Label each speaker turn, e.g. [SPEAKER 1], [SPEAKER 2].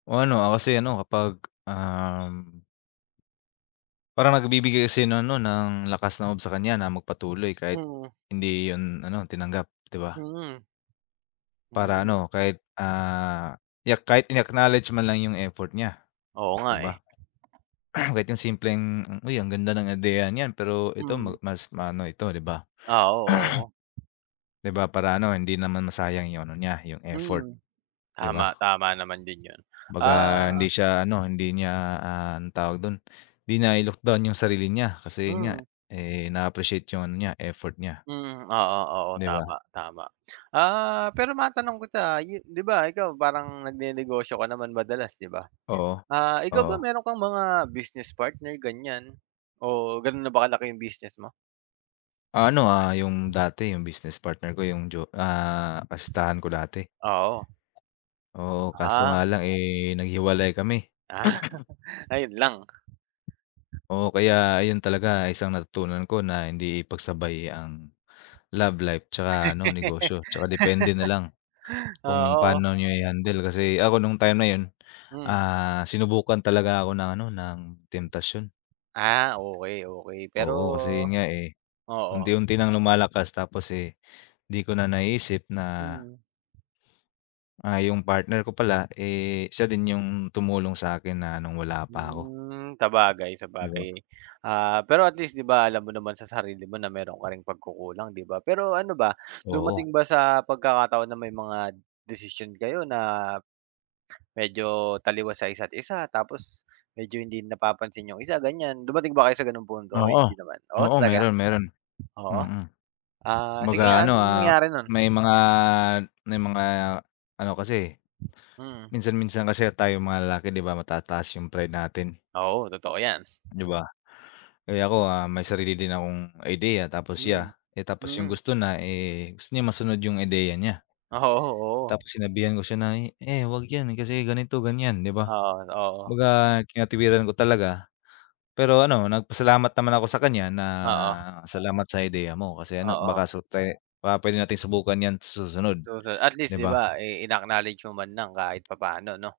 [SPEAKER 1] O ano, ah, kasi ano, kapag, um Parang nagbibigay kasi ng ano, ng, lakas ng loob sa kanya na magpatuloy, kahit
[SPEAKER 2] Mm.
[SPEAKER 1] hindi 'yon ano, tinanggap, 'di ba?
[SPEAKER 2] Mm.
[SPEAKER 1] Para
[SPEAKER 2] Mm.
[SPEAKER 1] ano, kahit, ah, i-ack kahit in-acknowledge man lang yung effort niya,
[SPEAKER 2] Oo nga
[SPEAKER 1] 'di
[SPEAKER 2] eh.
[SPEAKER 1] ba? Kahit yung simpleng, "Uy, ang ganda ng ideya niyan, pero ito ma
[SPEAKER 2] Hmm.
[SPEAKER 1] mas maano ito, 'di ba?"
[SPEAKER 2] Oo, oo.
[SPEAKER 1] 'Di ba, para ano, hindi naman masayang yung ano niya, yung effort,
[SPEAKER 2] Mm,
[SPEAKER 1] 'di ba?
[SPEAKER 2] tama, tama naman din 'yon,
[SPEAKER 1] 'Baga
[SPEAKER 2] ah
[SPEAKER 1] hindi siya ano, hindi niya, ah, ang tawag do'n, hindi nai-look down yung sarili niya, kasi 'yon nga,
[SPEAKER 2] Mm.
[SPEAKER 1] eh, na-appreciate yung ano niya, effort niya.
[SPEAKER 2] Mm, oo, oo,
[SPEAKER 1] 'Di ba?
[SPEAKER 2] tama, tama. Ah, pero matanong kita, ah, ye 'di ba, ikaw, parang nagnenegosyo ka naman madalas, 'di ba?
[SPEAKER 1] Oo,
[SPEAKER 2] Ah, ikaw ba,
[SPEAKER 1] oo.
[SPEAKER 2] meron kang mga business partner, ganyan, o gano'n na ba kalaki yung business mo?
[SPEAKER 1] Ah, ano, ah, yung dati, yung business partner ko, yung jo ah, kasintahan ko dati.
[SPEAKER 2] Oo.
[SPEAKER 1] Oo, kaso nga
[SPEAKER 2] Ah.
[SPEAKER 1] lang eh, naghiwalay kami.
[SPEAKER 2] Ah. Ayun lang.
[SPEAKER 1] Oo, kaya, ayun talaga isang natutunan ko na, hindi ipagsabay ang, love life tsaka ano, negosyo. Tsaka depende na lang, kung
[SPEAKER 2] Oo.
[SPEAKER 1] paano niyo i-handle, kasi ako, no'ng time na 'yon,
[SPEAKER 2] Hmm.
[SPEAKER 1] ah, sinubukan talaga ako ng ano, ng temptasyon.
[SPEAKER 2] Ah, okay, okay, pero
[SPEAKER 1] Oo, kasi 'yon nga eh,
[SPEAKER 2] oo.
[SPEAKER 1] unti-unti ng lumalakas, tapos eh, 'di ko na naiisip na
[SPEAKER 2] Hmm.
[SPEAKER 1] ah, yung partner ko pala, eh, siya din yung tumulong sa'kin na no'ng wala pa ako.
[SPEAKER 2] Hmm, sabagay,
[SPEAKER 1] 'Di ba?
[SPEAKER 2] sabagay. Ah, pero, at least, 'di ba, alam mo naman sa sarili mo na meron ka ring pagkukulang, 'di ba? Pero ano ba,
[SPEAKER 1] Oo.
[SPEAKER 2] dumating ba sa pagkakataon na may mga, desisyon kayo na, medyo taliwas sa isa't isa tapos medyo, hindi napapansin yung isa, ganyan? Dumating ba kayo sa gano'ng punto o
[SPEAKER 1] Oo,
[SPEAKER 2] hindi naman? Oh,
[SPEAKER 1] oo,
[SPEAKER 2] talaga?
[SPEAKER 1] meron, meron,
[SPEAKER 2] Oo,
[SPEAKER 1] mm.
[SPEAKER 2] ah, sige
[SPEAKER 1] Kumbaga
[SPEAKER 2] nga,
[SPEAKER 1] ano,
[SPEAKER 2] anong
[SPEAKER 1] ah,
[SPEAKER 2] nangyari no'n?
[SPEAKER 1] may mga, may mga ano kasi,
[SPEAKER 2] Mm.
[SPEAKER 1] minsan minsan kasi tayong mga lalaki, 'di ba, matataas yung pride natin?
[SPEAKER 2] Oo, totoo yan.
[SPEAKER 1] 'Di ba? Kaya ako, ah, may sarili din akong ideya, tapos
[SPEAKER 2] Hmm,
[SPEAKER 1] siya, eh, tapos yung
[SPEAKER 2] mm.
[SPEAKER 1] gusto na, eh, gusto niya masunod yung ideya niya.
[SPEAKER 2] Oo, oo.
[SPEAKER 1] Tapos sinabihan ko siya na, "Eh, huwag yan kasi ganito, ganyan", 'di ba?
[SPEAKER 2] Oo, oo.
[SPEAKER 1] Baga kinatwiran ko talaga, pero ano, nagpasalamat naman ako sa kanya na,
[SPEAKER 2] Oo.
[SPEAKER 1] "Salamat sa ideya mo. Kasi ano,
[SPEAKER 2] Oo.
[SPEAKER 1] baka, so te baka puwede nating subukan yan sa susunod,
[SPEAKER 2] [unintelligible] At least,
[SPEAKER 1] 'di
[SPEAKER 2] 'di
[SPEAKER 1] ba?"
[SPEAKER 2] ba, eh, in-acknowledge mo man lang, kahit papa'no, 'no?